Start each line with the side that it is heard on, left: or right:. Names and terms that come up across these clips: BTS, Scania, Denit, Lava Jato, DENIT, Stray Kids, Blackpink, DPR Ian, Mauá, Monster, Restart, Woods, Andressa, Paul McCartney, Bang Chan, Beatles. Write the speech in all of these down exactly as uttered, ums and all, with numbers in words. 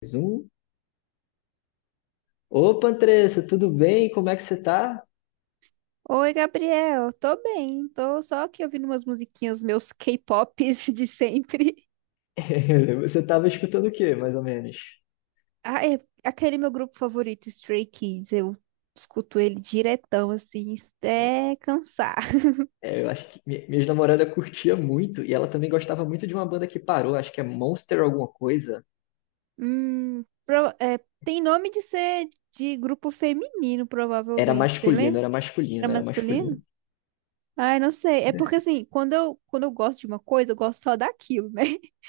left: Mais um. Opa, Andressa, tudo bem? Como é que você tá?
right: Oi, Gabriel. Tô bem. Tô só aqui ouvindo umas musiquinhas, meus K-pops de sempre.
left: Você tava escutando o quê, mais ou menos?
right: Ah, é aquele meu grupo favorito, Stray Kids. Eu escuto ele diretão, assim, até cansar.
left: É, eu acho que mi- minha namorada curtia muito e ela também gostava muito de uma banda que parou, acho que é Monster alguma coisa.
right: Hum, pro- é, tem nome de ser de grupo feminino,
left: Era
right: provavelmente. Você
left: masculino,
right: lembra?
left: era
right: Era
left: masculino, era
right: masculino?
left: masculino.
right: Ai, não sei. É porque, assim, quando eu, quando eu gosto de uma coisa, eu gosto só daquilo, né?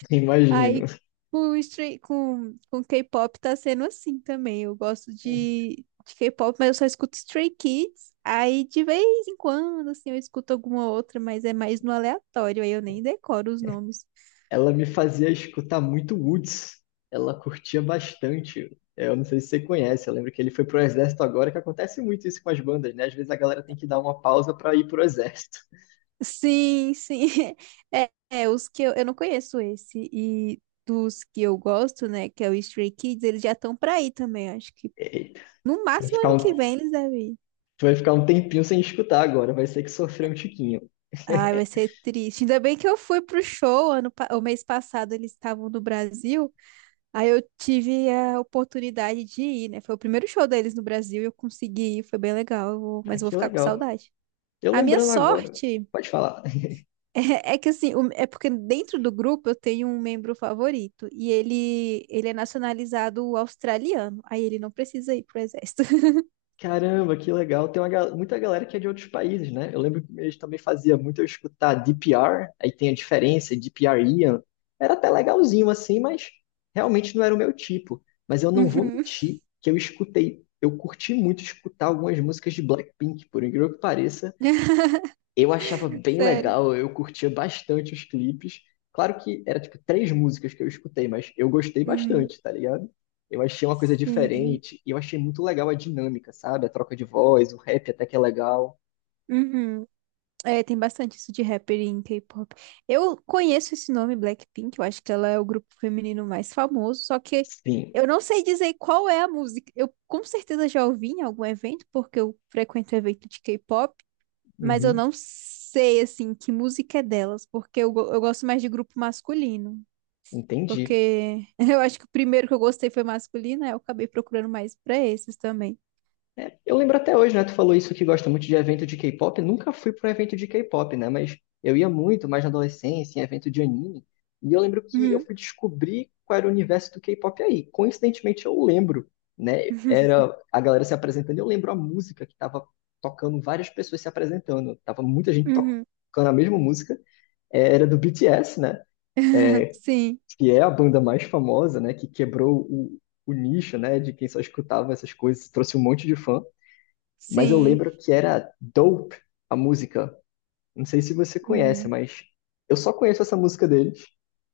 left: Imagino.
right: Aí com, stre- com, com K-pop tá sendo assim também. Eu gosto de, de K-pop, mas eu só escuto Stray Kids. Aí de vez em quando, assim, eu escuto alguma outra, mas é mais no aleatório. Aí eu nem decoro os nomes.
left: Ela me fazia escutar muito Woods. Ela curtia bastante. É, eu não sei se você conhece, eu lembro que ele foi pro exército agora, que acontece muito isso com as bandas, né? Às vezes a galera tem que dar uma pausa pra ir pro exército.
right: Sim, sim. É, é, os que eu, eu não conheço esse. E dos que eu gosto, né, que é o Stray Kids, eles já estão pra aí também. Acho que
left: Eita,
right: no
left: pra
right: máximo
left: ficar
right: ano que
left: um
right: vem eles devem ir.
left: tu vai ficar um tempinho sem escutar agora, vai ter que sofrer um tiquinho.
right: Ai, vai ser triste. Ainda bem que eu fui pro show ano, pa- o mês passado, eles estavam no Brasil. Aí eu tive a oportunidade de ir, né? Foi o primeiro show deles no Brasil e eu consegui ir, foi bem legal, eu vou-
left: Ah,
right: mas eu vou
left: que
right: ficar com
left: legal.
right: saudade.
left: Eu
right: A minha
left: lembrando agora,
right: sorte
left: pode falar.
right: é, é que assim, o- é porque dentro do grupo eu tenho um membro favorito e ele, ele é nacionalizado australiano. Aí ele não precisa ir pro exército.
left: Caramba, que legal. Tem uma, gal- muita galera que é de outros países, né? Eu lembro que eles também fazia muito eu escutar D P R, aí tem a diferença, D P R Ian. Era até legalzinho assim, mas realmente não era o meu tipo. Mas eu não vou
right: Uhum.
left: mentir que eu escutei, eu curti muito escutar algumas músicas de Blackpink, por incrível que pareça. Eu achava bem
right: Sério.
left: legal, eu curtia bastante os clipes. Claro que era tipo três músicas que eu escutei, mas eu gostei
right: Uhum.
left: bastante, tá ligado? Eu achei uma coisa
right: Sim.
left: diferente e eu achei muito legal a dinâmica, sabe? A troca de voz, o rap até que é legal.
right: Uhum. É, tem bastante isso de rapper em K-pop. Eu conheço esse nome, Blackpink, eu acho que ela é o grupo feminino mais famoso, só que
left: Sim,
right: eu não sei dizer qual é a música. Eu com certeza já ouvi em algum evento, porque eu frequento evento de K-pop, mas eu
left: uhum,
right: não sei, assim, que música é delas, porque eu, go- eu gosto mais de grupo masculino.
left: entendi.
right: Porque eu acho que o primeiro que eu gostei foi masculino, aí eu acabei procurando mais pra esses também.
left: É, eu lembro até hoje, né? Tu falou isso que gosta muito de evento de K-pop. Nunca fui para evento de K-pop, né? Mas eu ia muito mais na adolescência, em evento de anime. E eu lembro que eu
right: Uhum.
left: fui descobrir qual era o universo do K-pop aí. Coincidentemente, eu lembro, né? Era a galera se apresentando. Eu lembro a música que tava tocando, várias pessoas se apresentando. Tava muita gente
right: Uhum.
left: tocando a mesma música. É, era do B T S, né?
right: Sim,
left: Que é a banda mais famosa, né? Que quebrou o, o nicho, né? De quem só escutava essas coisas, trouxe um monte de fã, mas eu
right: sim.
left: lembro que era Dope a música. Não sei se você conhece,
right: Hum.
left: mas eu só conheço essa música deles.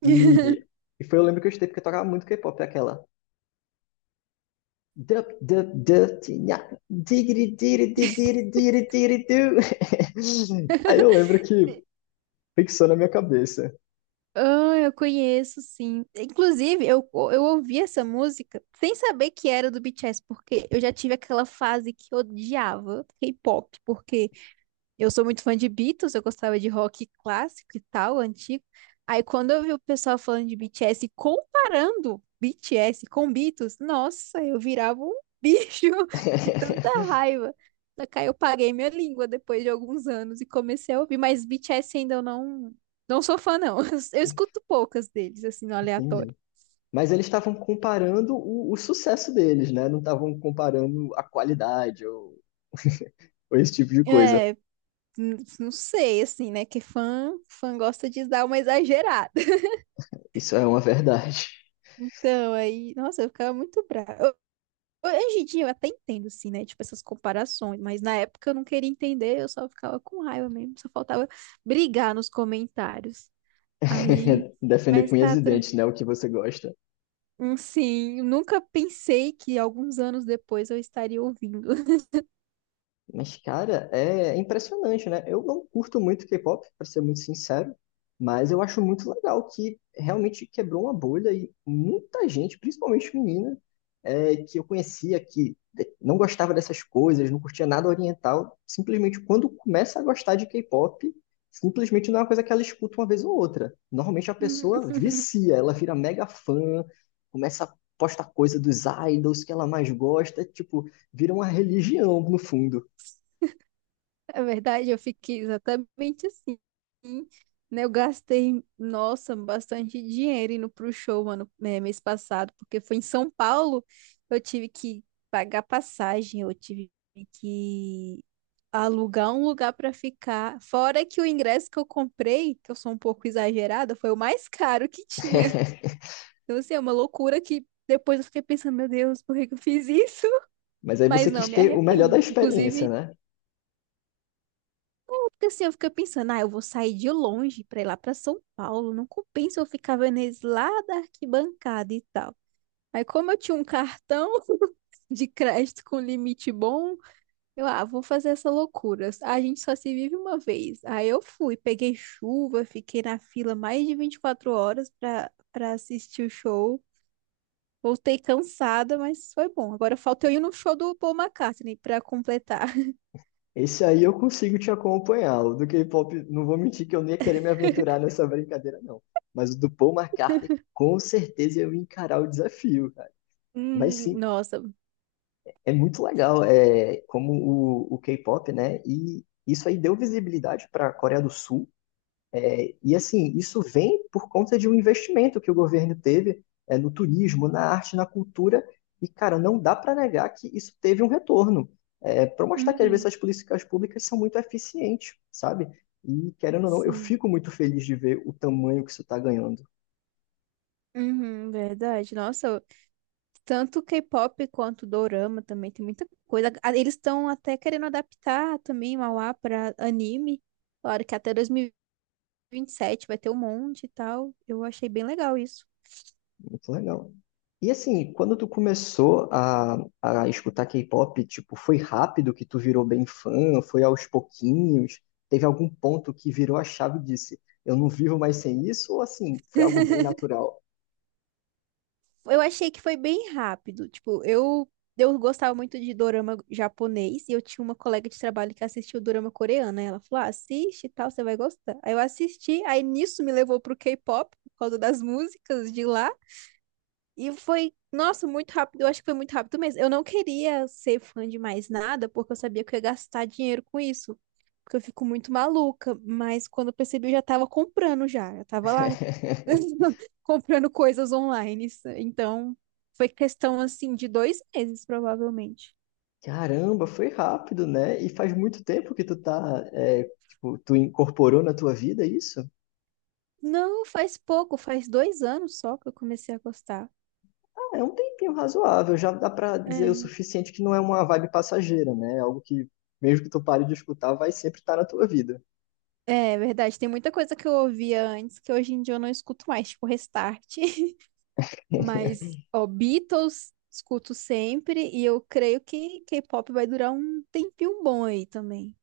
left: E, e foi, eu lembro que eu escutei porque eu tocava muito K-pop, é aquela. Dup, dup, dup, tinha, digiri, diri, di, diri, diri, diri, du. Aí eu lembro que fixou na minha cabeça.
right: Ah, eu conheço, sim. Inclusive, eu, eu ouvi essa música sem saber que era do B T S, porque eu já tive aquela fase que eu odiava K-pop, porque eu sou muito fã de Beatles, eu gostava de rock clássico e tal, antigo. Aí quando eu vi o pessoal falando de B T S, e comparando B T S com Beatles, nossa, eu virava um bicho de tanta raiva. Daí eu paguei minha língua depois de alguns anos e comecei a ouvir, mas B T S ainda eu não, não sou fã, não. Eu escuto poucas deles, assim, no aleatório.
left: Entendi. Mas eles estavam comparando o, o sucesso deles, né? Não estavam comparando a qualidade ou, ou esse tipo de coisa.
right: É, n- não sei, assim, né? Que fã, fã gosta de dar uma exagerada.
left: Isso é uma verdade.
right: Então, aí, nossa, eu ficava muito brava. Hoje em dia eu até entendo, assim, né? Tipo, essas comparações, mas na época eu não queria entender, eu só ficava com raiva mesmo, só faltava brigar nos comentários. Aí,
left: Defender
right: mas
left: com unhas
right: tá,
left: e
right: tran-
left: dentes, né? O que você gosta.
right: hum, sim, eu nunca pensei que alguns anos depois eu estaria ouvindo.
left: Mas, cara, é impressionante, né? Eu não curto muito K-pop, pra ser muito sincero, mas eu acho muito legal que realmente quebrou uma bolha e muita gente, principalmente menina, é, que eu conhecia, que não gostava dessas coisas, não curtia nada oriental, simplesmente quando começa a gostar de K-pop, simplesmente não é uma coisa que ela escuta uma vez ou outra. Normalmente a
right: Uhum.
left: pessoa vicia, ela vira mega fã, começa a postar coisa dos idols que ela mais gosta, tipo, vira uma religião no fundo.
right: Na verdade, eu fiquei exatamente assim, né? Eu gastei, nossa, bastante dinheiro indo pro show, mano, é, mês passado, porque foi em São Paulo, eu tive que pagar passagem, eu tive que alugar um lugar para ficar. Fora que o ingresso que eu comprei, que eu sou um pouco exagerada, foi o mais caro que tinha. Então, assim, é uma loucura que depois eu fiquei pensando, meu Deus, por que que eu fiz isso?
left: Mas aí
right: Mas
left: você
right: não
left: quis
right: me
left: ter o melhor da
right: arrependo.
left: experiência,
right: Inclusive,
left: né?
right: porque assim, eu fiquei pensando, ah, eu vou sair de longe para ir lá para São Paulo, não compensa eu ficar vendo eles lá da arquibancada e tal. Aí, como eu tinha um cartão de crédito com limite bom, Eu, ah, vou fazer essa loucura. A gente só se vive uma vez. Aí eu fui, peguei chuva, fiquei na fila mais de vinte e quatro horas pra, pra assistir o show. Voltei cansada, mas foi bom. Agora falta eu ir no show do Paul McCartney pra completar.
left: Esse aí eu consigo te acompanhar. O do K-pop, não vou mentir que eu nem ia querer me aventurar nessa brincadeira, não. Mas o do Paul McCartney, com certeza eu ia encarar o desafio, cara. Mas
right: Hum,
left: sim,
right: nossa.
left: é muito legal, é como o, o K-pop, né? E isso aí deu visibilidade para a Coreia do Sul. É, e assim, isso vem por conta de um investimento que o governo teve é, no turismo, na arte, na cultura, e cara, não dá para negar que isso teve um retorno. É, para mostrar que às vezes
right: Uhum,
left: as políticas públicas são muito eficientes, sabe? E querendo ou não, eu
right: sim.
left: fico muito feliz de ver o tamanho que isso está ganhando.
right: Uhum, verdade. Nossa, tanto K-pop quanto dorama também tem muita coisa. Ah, Eles estão até querendo adaptar também Mauá para anime. Claro que até dois mil e vinte e sete vai ter um monte e tal. Eu achei bem legal isso.
left: Muito legal. E assim, quando tu começou a, a escutar K-pop, tipo, foi rápido que tu virou bem fã? Foi aos pouquinhos? Teve algum ponto que virou a chave e disse, eu não vivo mais sem isso? Ou assim, foi algo bem natural?
right: Eu achei que foi bem rápido. Tipo, eu, eu gostava muito de dorama japonês e eu tinha uma colega de trabalho que assistia o dorama coreano. Aí ela falou: ah, assiste e tal, você vai gostar. Aí eu assisti, aí nisso me levou pro K-pop, por causa das músicas de lá. E foi, nossa, muito rápido. Eu acho que foi muito rápido mesmo. Eu não queria ser fã de mais nada, porque eu sabia que eu ia gastar dinheiro com isso. Porque eu fico muito maluca. Mas quando eu percebi, eu já tava comprando já. Eu tava lá comprando coisas online. Então, foi questão assim de dois meses, provavelmente.
left: Caramba, foi rápido, né? E faz muito tempo que tu tá, é, tipo, tu incorporou na tua vida isso?
right: Não, faz pouco, faz dois anos só que eu comecei a gostar.
left: Ah, é um tempinho razoável, já dá pra dizer o
right: É.
left: suficiente que não é uma vibe passageira, né? É algo que, mesmo que tu pare de escutar, vai sempre estar na tua vida.
right: É verdade, tem muita coisa que eu ouvia antes que hoje em dia eu não escuto mais, tipo Restart. Mas, ó, Beatles escuto sempre e eu creio que K-pop vai durar um tempinho bom aí também.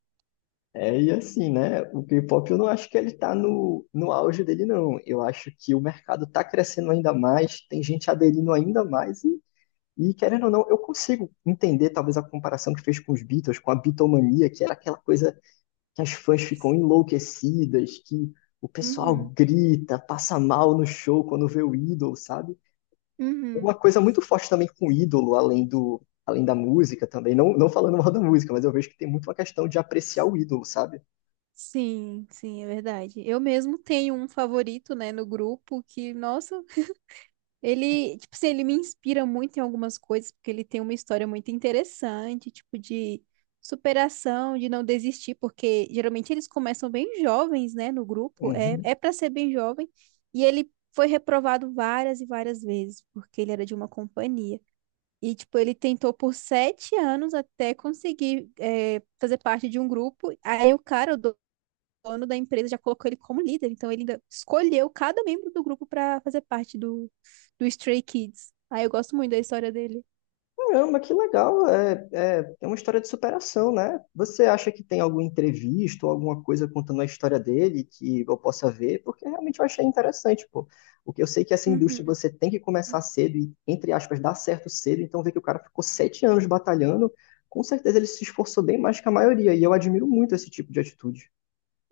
left: É, e assim, né? O K-pop eu não acho que ele tá no, no auge dele, não. Eu acho que o mercado tá crescendo ainda mais, tem gente aderindo ainda mais, e, e querendo ou não, eu consigo entender talvez a comparação que fez com os Beatles, com a Beatlemania, que era aquela coisa que as fãs ficam enlouquecidas, que o pessoal
right: Uhum,
left: grita, passa mal no show quando vê o ídolo, sabe? É
right: uhum.
left: uma coisa muito forte também com o ídolo, além do. Além da música também, não, não falando mal da música, mas eu vejo que tem muito uma questão de apreciar o ídolo, sabe?
right: Sim, sim, é verdade. Eu mesmo tenho um favorito, né, no grupo que, nossa, Ele, tipo assim, ele me inspira muito em algumas coisas, porque ele tem uma história muito interessante, tipo, de superação, de não desistir, porque geralmente eles começam bem jovens, né, no grupo, é,
left: Uhum.
right: é para ser bem jovem, e ele foi reprovado várias e várias vezes, porque ele era de uma companhia. E, tipo, ele tentou por sete anos até conseguir, é, fazer parte de um grupo, aí o cara, o dono da empresa já colocou ele como líder, então ele ainda escolheu cada membro do grupo pra fazer parte do, do, Stray Kids. Ah, eu gosto muito da história dele.
left: Caramba, que legal. É, é, é uma história de superação, né? Você acha que tem alguma entrevista ou alguma coisa contando a história dele que eu possa ver? Porque realmente eu achei interessante, pô. Porque eu sei que essa indústria
right: Uhum.
left: você tem que começar cedo e, entre aspas, dar certo cedo. Então, ver que o cara ficou sete anos batalhando, com certeza ele se esforçou bem mais que a maioria. E eu admiro muito esse tipo de atitude.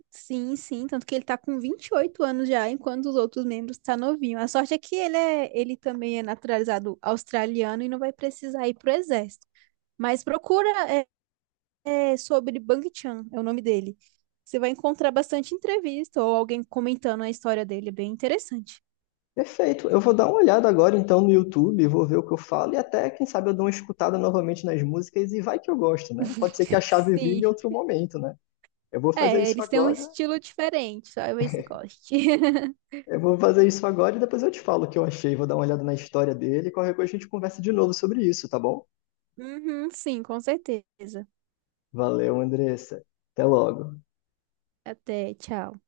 right: Sim, sim, tanto que ele tá com vinte e oito anos já, enquanto os outros membros tá novinho. A sorte é que ele é, ele também é naturalizado australiano e não vai precisar ir pro exército. Mas procura é, é, sobre Bang Chan, é o nome dele. Você vai encontrar bastante entrevista ou alguém comentando a história dele, é bem interessante.
left: Perfeito. Eu vou dar uma olhada agora então no YouTube, vou ver o que eu falo e até, quem sabe, eu dou uma escutada novamente nas músicas e vai que eu gosto, né? Pode ser que a chave vire
right: Sim.
left: em outro momento, né? Eu vou fazer
right: É,
left: isso
right: eles têm um
left: agora,
right: estilo diferente, talvez você goste.
left: eu vou fazer isso agora e depois eu te falo o que eu achei, vou dar uma olhada na história dele e qualquer coisa a gente conversa de novo sobre isso, tá bom?
right: Uhum, sim, com certeza.
left: Valeu, Andressa. Até logo.
right: Até, tchau.